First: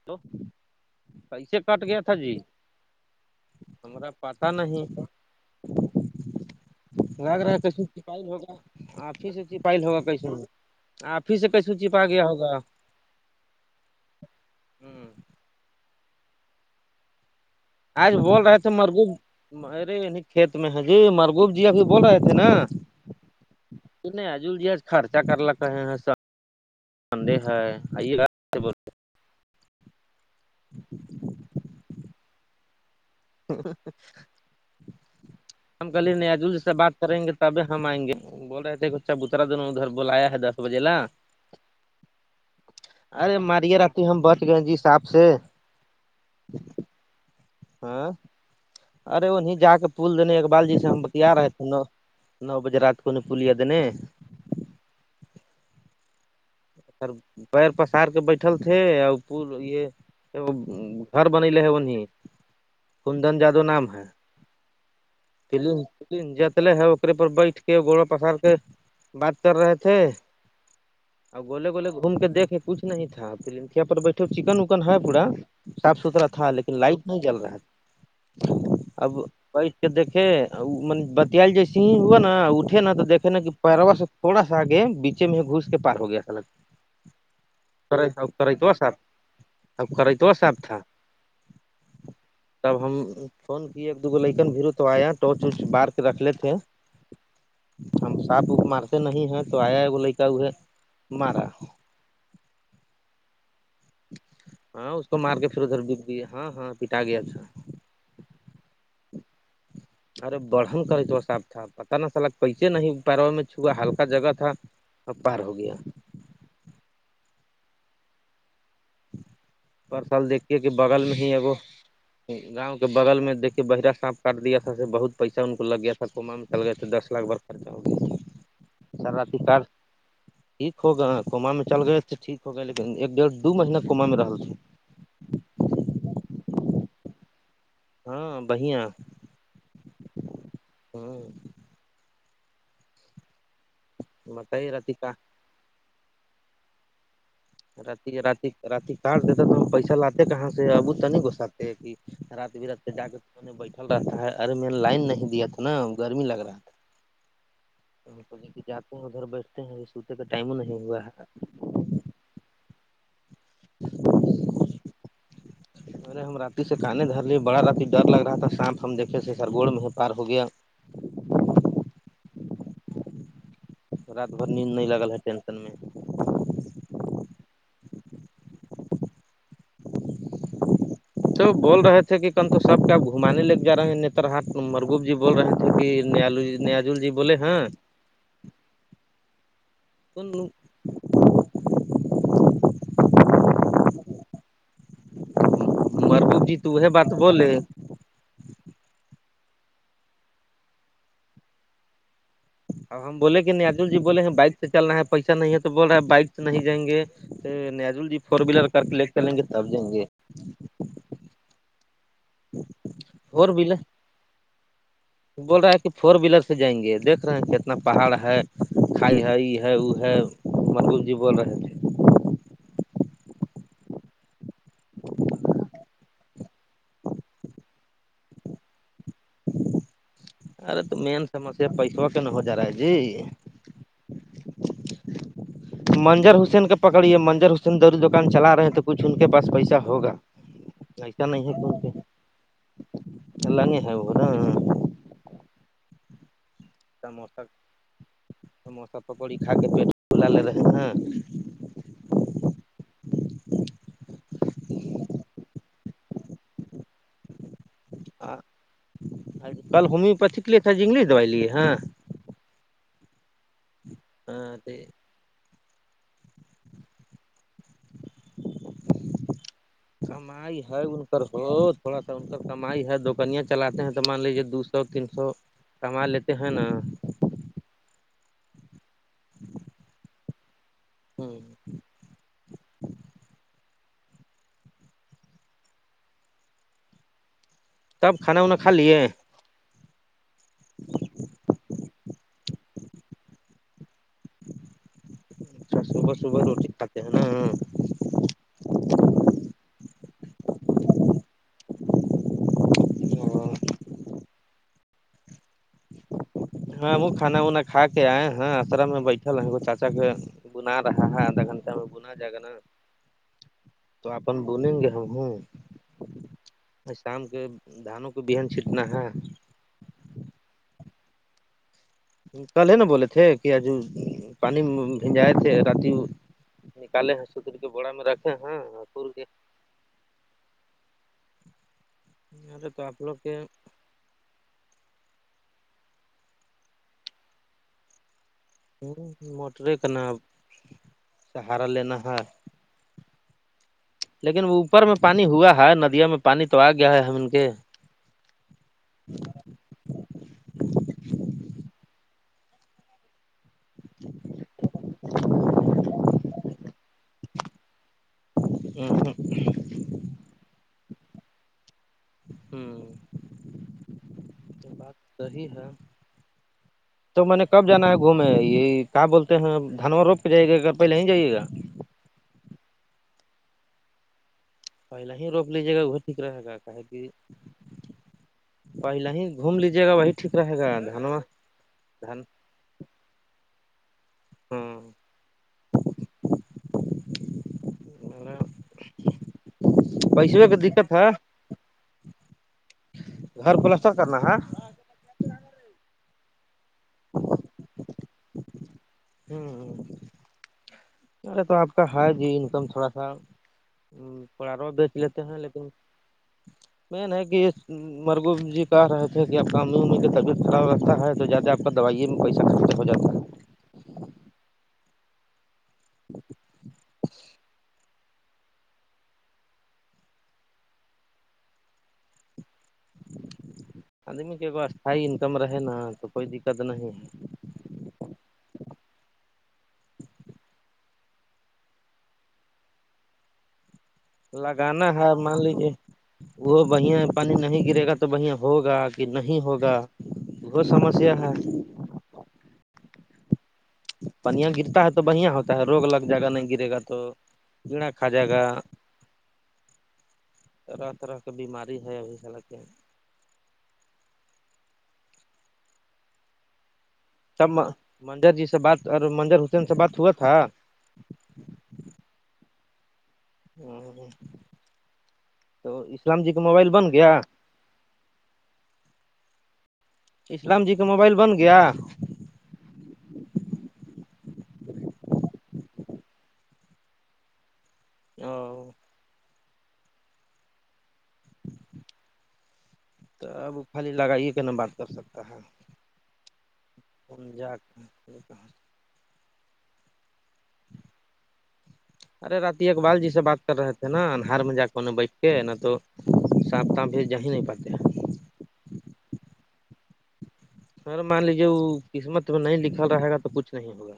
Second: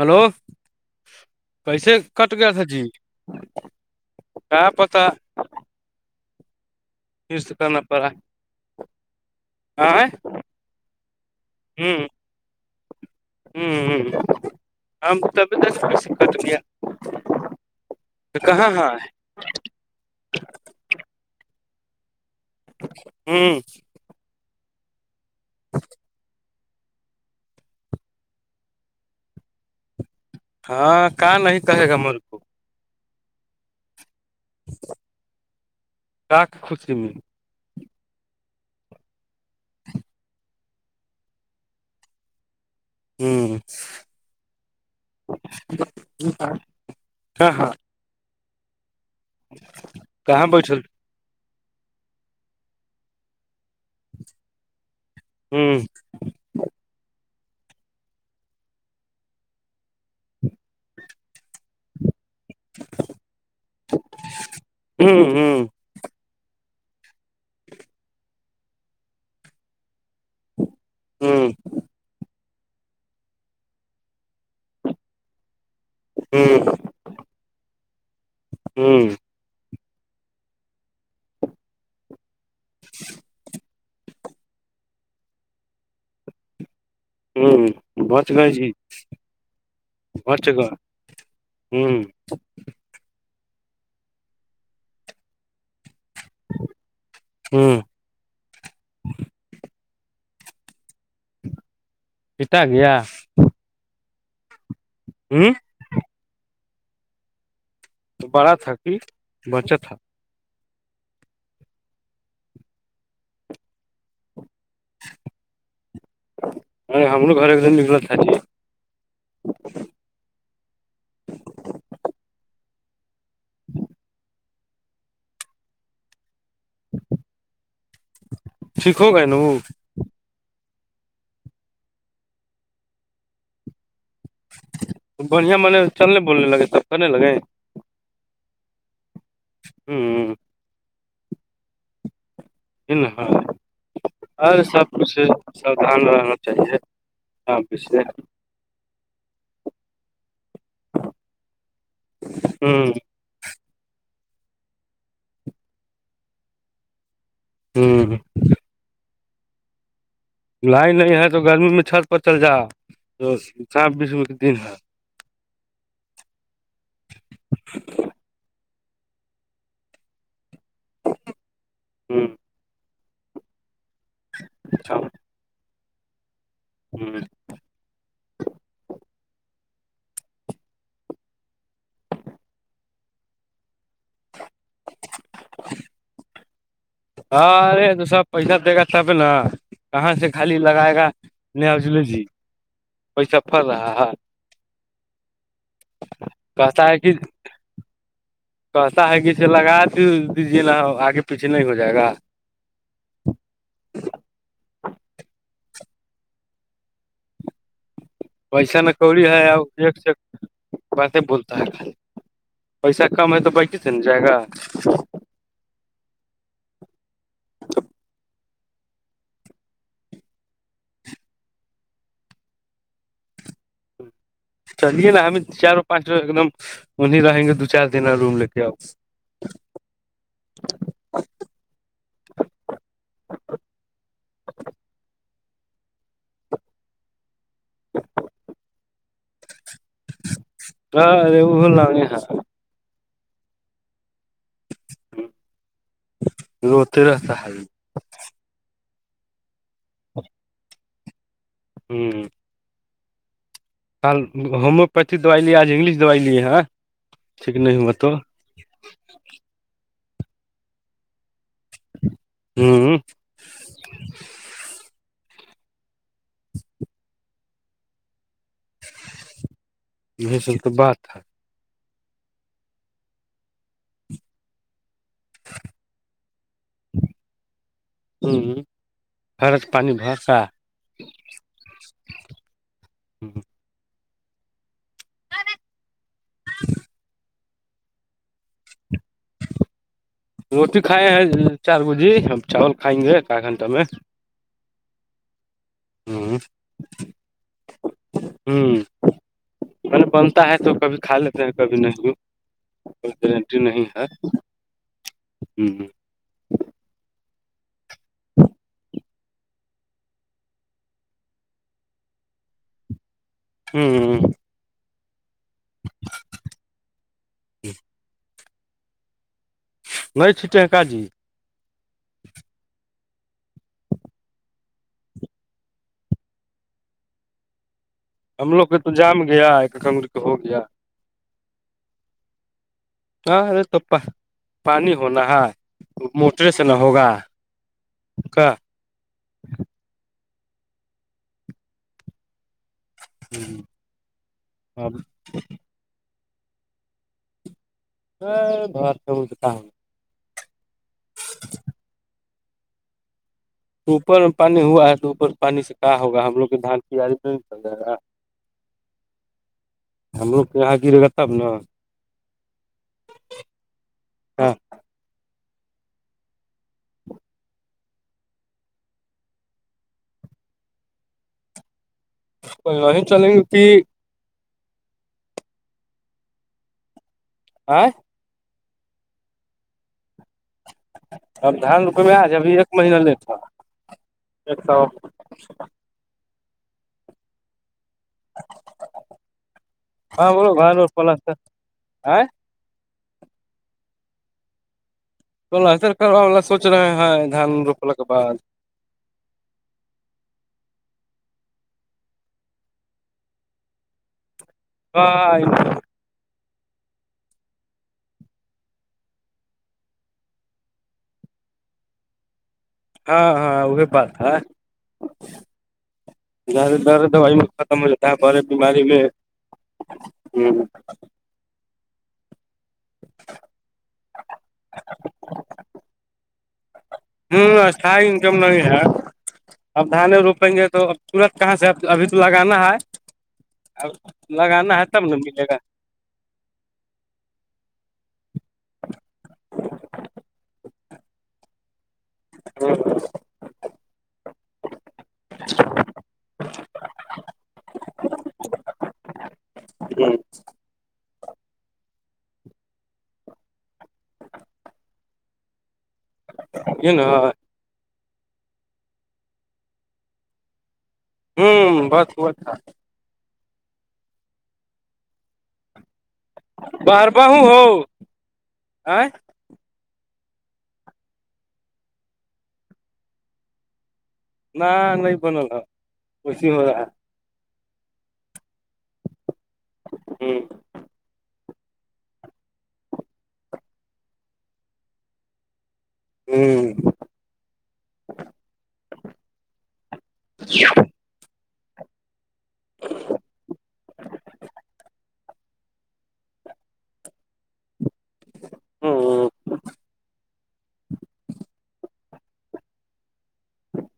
hello ہیلسے کٹ کیسے گ تھا کٹ جی گیا ہمارا پتہ کیا نہیں پتا پھر گگ سے رہا تو ش کرنا پڑا پائل ہوگا آپ ہی سے چپائی ہوگا آئے کیسے آپ ہی سے کیسے چپا گیا ہوگا ہ ہ ہم تو تبھی ت چ شکت لی ہے آج بول رہے تھے مرگو ارے نی کھیت میں ہے جی مرگوب جی بھی بول رہے تھے نا ہوں نہیں عجول ج خرچہ کرلکے ہیں سب بندے ہے آئی ب ہاں کہاں نہیں کہے گا میرے کو ہم کل ن کا اجل سے بات خوشی میں کریں گے تو تب ہم آئ گے بول رہے تھ کہ بچا بترا دونوں ادھر بلایا ہے دس [unintelligible] ارے ہوں مارے رہتے ہم بچ گئے جیسااب سے ہاں ہاں ہاں ارے وہہ جا کے پھول دینے کہاں ابال جی بیٹھل سے ہم بتیا رہے ہیں تھ نو بجے رات کونے پھلییا دنے ہوں سر پیر پسار کے بیٹھل تھے اور پ یہ گھر بنلے ہے اننہ کندن جادو نام ہے [unintelligible] ف ہوں ف جتلے ہے اکے پر بیٹھ کے گوڑا پسار کے بات کر رہے تھے ا ہوں گولے گوولے گھوم کے دیکے کچھ نہیں تھا فلم پر بیٹھے چکن وکن ہے پورا صاف ستھرا تھا لیکن ہوں لائٹ نہیں جل رہا ہوں کہ دھے م بتیال جی س ہی ہوا نا اٹھے نا تو دے نا کہ پہروا سے تھوڑا سا آگے بیچے میں گھس کے پار ہو گیا سا لگ ہوں بچ گئی جی کرتوا صاحب اب کرتوا بچ صاحب گا تھا ہوں تب ہم فون کیے ایک دوگ لیکن بھیرو تو آیا ٹورچچ بار رکھ لیتے ہیں ہوں ہم صاپ وک مارتے نہیں ہیں تو آیا ہے وہ لڑکا ہو ہے مارا پتاا گیا ہاں اس کو مار کے ہوں پھر ادھر بت گیا ہاں ہاں پٹا گیا اچھا بڑا تھا کہ بچت تھا ارے بڑھن کرے تو صاب تھا پتا ن چلا کیسے نہیں پیروا میں چھا ہلکا جگہ تھا ا پار ہو گیا ہمو گھر ایک دن نکلت تھای پرر سل دیکھے کہ بغل میں ہی ایکو گاؤں کے کے بغل میں دیک کے بہرہ سانف کر دیا تھا سے بہت پیسہ ان کو لگ گیا تھا کو میں چل گئے تو دس لاکھ بڑ خرچہ ہو گیا ٹھیک ہو گئے نا سر وہ کار ٹھیک ہوگا کنما میں چل گئے تو ٹھیک ہو گئے لیکن ایک ڈیڑھ دو مہینہ کوما میں رہ بڑھیا منے چلنے بولنے لگے سب کرنے لگے ہاں بہیا ہوں ہوں اور بتائی سب رات کا کچھ سودودھان رہنا چاہیے ہاں پچھے رات رات رات کاڈ دیتا پیسہ لاتا کہاں سے ابوت تو نہیں گ سکتے کہ رات برات سے ہوں جا ان بیٹھل رہتا تھا ہے ارے میں نے لائن نہیں دیا تھا نا گرمی لگ رہا تھا ہوں کے جاتے ہیں ادھر بیٹھتے ہیں م لائن نہیں ہے تو گرمی میں چھت پر چل جا تو چار بیسو کے دن ہے ارے ہم راتی سے کانے دھر لیے بڑا راتی ڈر لگ رہا تھا سانپ ہم دیکھے تھ سرگوڑ میں ہی پار ہو گیا ہوں رات بھر نیند نہیں لگل ہے ٹینسن میں ہاں تو بول رہے تھے کہ کن تو سب کا گھمانے لگے جا رہے ہیں نیتر ہاٹ مرگوب جی بول رہے تھے کہ نیال نیا ہاں ارے تو سا پیسہ دے گا تب نا کہاں سے ہاں خالی لگائے گا ن افجل جی وہیسفر رہا ہے مر بو جی تو کہتا وہ ہے بات کہ بولے کہتا ہے کہے لگا تو دیجیے نا آگے پیچھے نہیں ہو جائے گا اب ہم بولے کہ نہیں اجل جی بولے ہیں بائک سے چل رہا ہے پیسہ نہیں ہے تو بول رہےا بائک سے نہیں جائیں گے نیزول دیی ویسا میں کوڑی ہے ایک سے باتیں بولتا ہے پیسہ کم ہے فور تو ویلر بائیکس ن جائے گا بول رہا ہے کہ فور ویلر سے جائیں گے دیکھ رہے ہیں کہ اتنا پہاڑ ہے کھائی ہے ای ہے وہ ہے ملور جیبون رہ چلیے نا ہمیں چاروں پانچو ایک دم انیں رہیں گے دو چار دن روم لے کے آؤ ارے تو مین سمسیا پیسوں کے ن ہو جا رہا ہے جی منجر حسین کے پکڑیے منجر حسین دوری دکان چلا رہے تھ تو کچھ ان کے پاس پیسہ ہوگا ہاںرے وہ بول ل ہاں [unintelligible] اللہ نہیں ہےورا ہ [unintelligible] روتے رہتا سموسہ ہے سموسہ پکڑی کھ کے پیٹ بلا لے رہے ہیں ہوں کل ہومیوپیتھی دوائی لیے آج انگلش دوائی لیے ہیں ٹھ نہیں ہو ہوت تو [unintelligible] کل ہومیوپیتھ کے لیے تھا جگلیش دوائی لیے ہیں ہوں ہاں [inaudible] یہ سب کمائی تو ہے ان بات پرر وہ تھوڑا سا ان کا کمائی ہے دوکنیاں چلاتے ہیں تو مان لیجیے دو سو تین سو کما لیتے ہیں نا ہوں خرق پانی بھرس [unintelligible] ہوں ہوں ہوں [unintelligible] س ہاں [unintelligible] تب کھانا وا کھا لیے روٹی کھائے ہیں چار بو جی ہم چاول کھائیں گے آھ گھنٹہ میں اچھا صبح ہ صبح روٹٹھاک ہے نا ہ [unintelligible] ہوں الے بنتا ہے تو کبھی کھا لیتے ہیں کبھی نہیں بھی کوئی گارنٹی نہیں ہے ہ ہاں وہ کھانا وناا کھا کے آئے ہیں آسرا میں بیٹھل ہے وہ چاچا کے بنا رہا ہے دن بنا جائے گا نا [unintelligible] ج [unintelligible] توپن بولیں گے ہم ہوں [unintelligible] شام کے دھانوں کو بہن چھینٹنا ہے [unintelligible] نہیں چ ٹنکا جی [unintelligible] کل ہے نا بولے تھے کہ آج پانی بھیھنجائے تھے رات [unintelligible] نکالے ہیں سو طری کے بڑا میں رکھ [unintelligible] ہم لوگ کے تو جام گیا ایک کگرک ہو گیا ارے تو آپ لگ [unintelligible] ہاں ا تپا [unintelligible] پانی ہونا ہے موٹرے سے نہ ہوگا کیا ہوں موٹر کا ہارا لے ن ہا [unintelligible] ہوں لیکن وہ اوپر میں پانی ہوا ہے ندیاوں میں پانی تو آ گیا ہے ہم ان کے ا بھر س بولچ کہ [unintelligible] [inaudible] اوپر میں پانی ہوا ہے تو اوپر پانی سے کہ ہوگا ہم لوگ دھان کی نہیں چل جائے گا ہ ہاں [unintelligible] ہمرو کیاا گرے گا تب نا ہوں صیح ہے [inaudible] تو میں نے کب جانا ہے گھومے یہ کیا بولتے ہیں دھنوور روپ کے جائی گا کیا پہلے ہی جائیے گا وہیں چلیں گے کہ پہلا ہی روک لیجے گا وہ ٹھیک رہے گا کہے کہ آئ [unintelligible] پہل ہی گھوم لیجیے گا بھائی [unintelligible] اب دھان رکویاج ابھی ایک مہین لی تھا ایک ہوں سو ہاں پیسے بولو گ کی دقت ہے پلانتا آ گھر پلسٹر کرنا ہے ر کراءا سوچ رہے ہے دان روپل کے بعد ہوں ہ ارے تو آپ کا ہر جی انکم تھوڑا سا پڑ رہو بیچ ہاں لیتے ہیں لیکن مین ہے کہ اس مرگغوب جی کہہ رہے تھے کہ آپ کاممی امر کی طبیعت خراب رگتا ہے تو زیادہ آپ کا دوائیے میں پیسہ خرچ ہو جائےا [unintelligible] ہاں ہاں وہی بات ہے زد در دوائی میں ختم ہو ج [unintelligible] ت پر بیماری میں ہوں [unintelligible] آدمی کے کو اسھائی انکم رہے نا تو کوئی دقت نہیں ہے ہوں اسھائی انکم نہیں ہے اب دھانے روپیں گے تو اب تورت کہاں سے ابھی تو لگانا ہے ا ہے لگانا ہے تب ن مان ملے گا لیجیے وہ بھیا پانی نہیں گرے گا تو بھیا ہوگا کہ نہیں ہوگا بہت سمسیا ہے ہ ہ پنیاں گرتا ہے تو بڑھیا ہوتا ہے روگ لگ جائے گا نہیں گرے گا تو کیڑا کھا جائے گا اے جی طرح طرح کے بیماری ہے ابھی سک کے ا ن تب منظر جی سے بات اور منجر حسین سے بات ہوا تھا ہوں بت ہوت تھا ہ تو اسلام جی کا موبائل بن بار گیا بہو ہو آ اسلام جی کا موبائل بن گیا نہ نہیں بنل کش ہو رہا ہے او جی تو اب خالی لگائیے کہ ن بات کر سکتا ہے ہ پنجاب ا ارے رات اقبال جی سے بات کر رہے تھے نا انہار میں جا کے اننے بیٹھ ٹھیک ہے نہ تو ساپ تام بھیج جا ہی نہیں پاتے ہیں ا سر مان لیجیے وہ قسمت میں نہیں لکھل رہے گا تو کچھ نہیں ہوگا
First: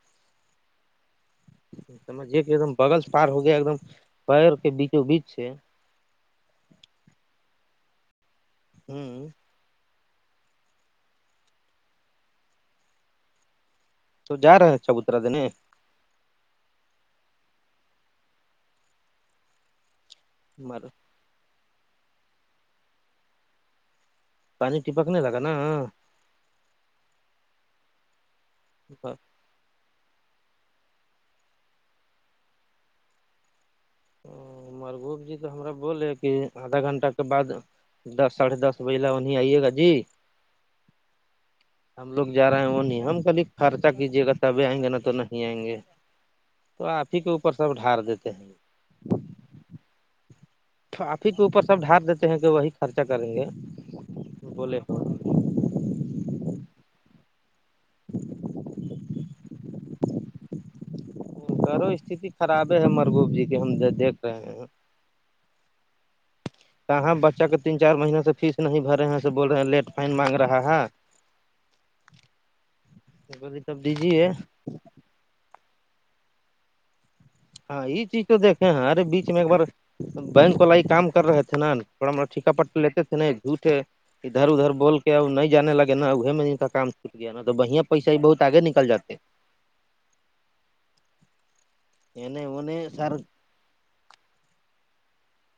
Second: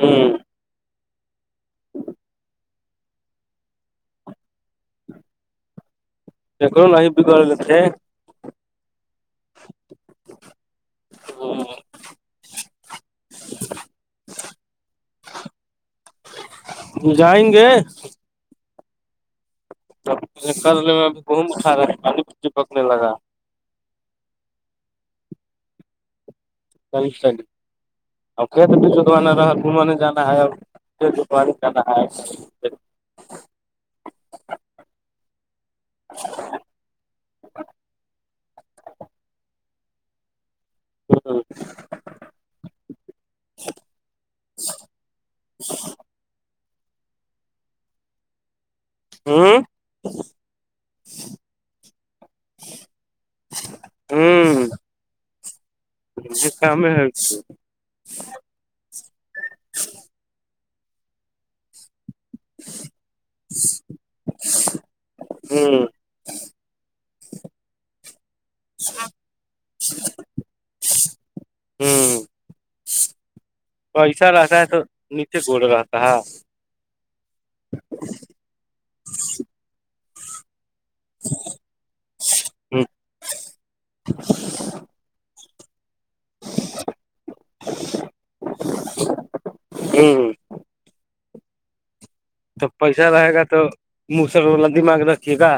ہوں ج کہ ایک دم بغل پار ہو گیا ایک دم پیر کے بیچوں بیچ سے دیکھو نہیں بھی گ ل تھے ہوں تو تو جا رہے چبوترا دنے جائیں گے کر مر لے میں گم اھا رہا ہے کالی بچی پکنے لگا پانی ٹپک نہیں لگا نا چلی چلی اور کت پ چودوانا رہا گوم نہیں جانا ہے اور جپار کنا مرغوب جی تو ہم بولے کہ آدھا گھنٹہ کے بعد دس ساڑھے دس بج انہیں آئیے گا جی ہوں ہم لوگ جا رہے ہیں وہ نہیں ہم کبھی خرچہ کیجیے گا تبھی آئیں گے نا تو نہیں آئیں گے تو آپ ہی کے اوپر سب ڈھار دیتے ہیں ہوں کاپی کے اوپر سب ڈھار دیتے ہیں کہ وہی خرچہ کریں گے بولے جے کم ہےچ ءھ گو استھی خرابے ہے مرگوب جی کے ہم دیکھ رہے ہیں ہوں کہاں بچہ کے تین چار مہینے سے فیس نہیں بھرے ہیں سے بول رہے ہیں لیٹ فائن مانگ رہا ہے ہوں تب پیسا دیجیے رہتا ہے تو نیچے گڑ رہتا ہے ہاں یہ چیز تو دیکھے ارے بیچ میں ایک بار بینک کو لائ کام کر رہے تھ نا تھوڑا موڑا ٹھیکا پٹ ہ لیتے تھے جھوٹ ادھر ادھر بول کے ا نہیں جانے لگے نا اے میں کا چھوٹ گیا نا تو بڑیا پیسے بہت آگے نکل جات ہے جی ہیں تو انہیں پیسہ سر رہے گا تو مسر والا دماغ رکھیے گا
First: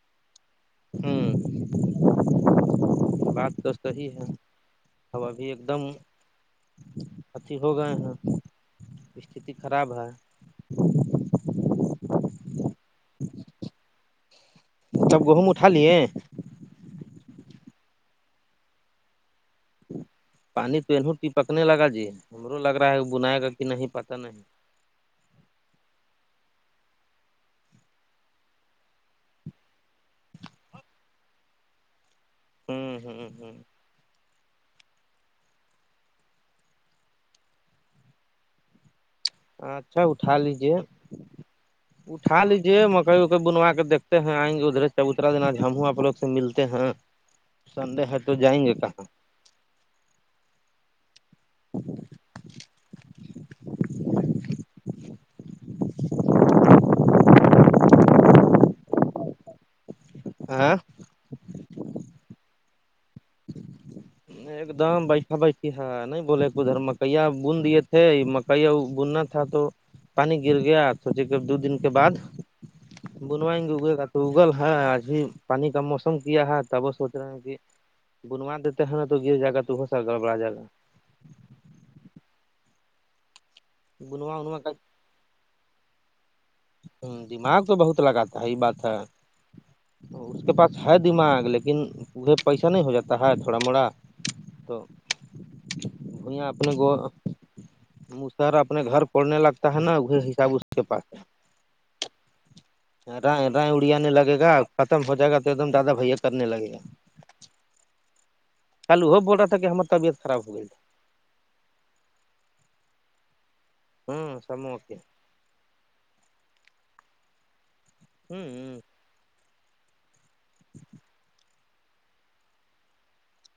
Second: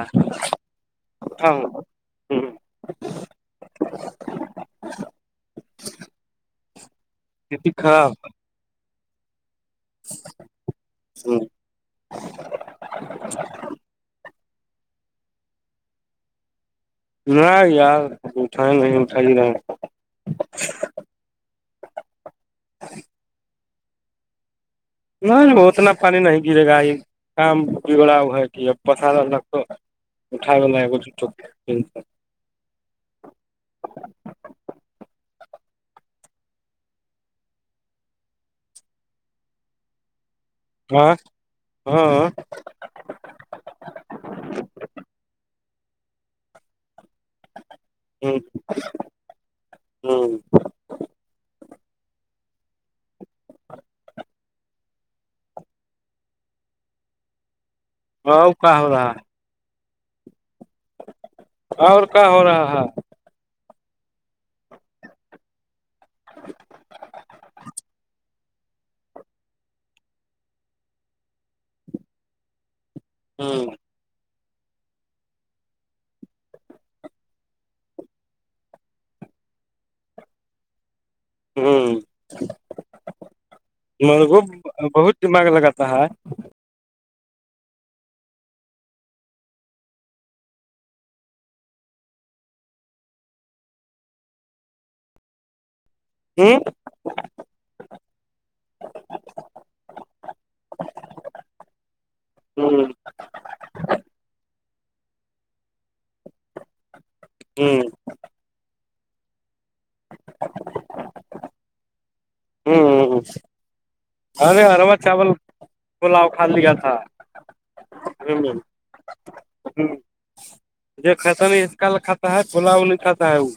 ہوں بات تو صحیح ہے اب ابھی ایک دم اتیھی کتی ہو گئے خراب ہیں استتی خراب ہے ہوں جب گہم اٹا لیے نہ یار اٹھائیں نہیں اٹھائی رہے پانی توہوں ٹپکنے لگا جی ہمرو لگ رہا ہے بنائے گا کہ نہیں پت نہیں نہیں وہ اتنا پانی نہیں گرے گا یہ کام بگڑا ہو ہے کہب پسار لگ تو اٹھا گ ہے چھ ہوں ہوں ہوں اچھا اٹھا لیجیے ہاں ہاں اٹھا لیجیے کئی اکئی بنوا کے دھتے ہیں آئ گے ادھرے چبوتر دن آج ہم آپ لگ سے ملتے ہیں سنڈے ہے تو جائیں گے کہاں ہوں گب ہاں کہ ہو رہا ہے آاں اور کیا ہو رہا ہے ایک دم بھا بیسی ہے نہیں بولے ادھر مکیا بند دیے تھے کہی بننا تھا تو پانی گر گیا سچے دو دن کے بعد بنوائ ہ گگے اوگل ہے ابھی پانی کا موسم کیا ہے تب وہ سوچ رہے ہیں کہ بنوا دیتے ہیں تو گر جا تو ہو سر گڑبڑا گا ہوں بنوا مرگو انوا کا بہت دماغ لگاتا ہے ہاں دماغ تو بہت لگاتا ہے یہ ہی بات ہے اس کے پاس ہے دماغ لیکن پھے پیسہ نہیں ہو جاتا ہے تھوڑا موڑا تو وہیا ہ اپنے وہ سر اپنے گھر پڑنے لگتا ہے نا وہ حساب اس کے پاس ہے ہ رائے اڑیانے لگے گا ختم ہو جائے گا تو ایک دم دیادہ بھیا کرنے لگے گا جی کل وہ بول رہ تھا کہ ہمر طبیت خراب ہو تھا ہ ہ ہ تھی ہوں ارے سمو کے ہرمت چاول [unintelligible] پلاؤ کھ لیا تھا ہوں ہ یہ کط نہیں اس کال کھاتا ہے کھلاؤ نہیں کھاتا ہے وہ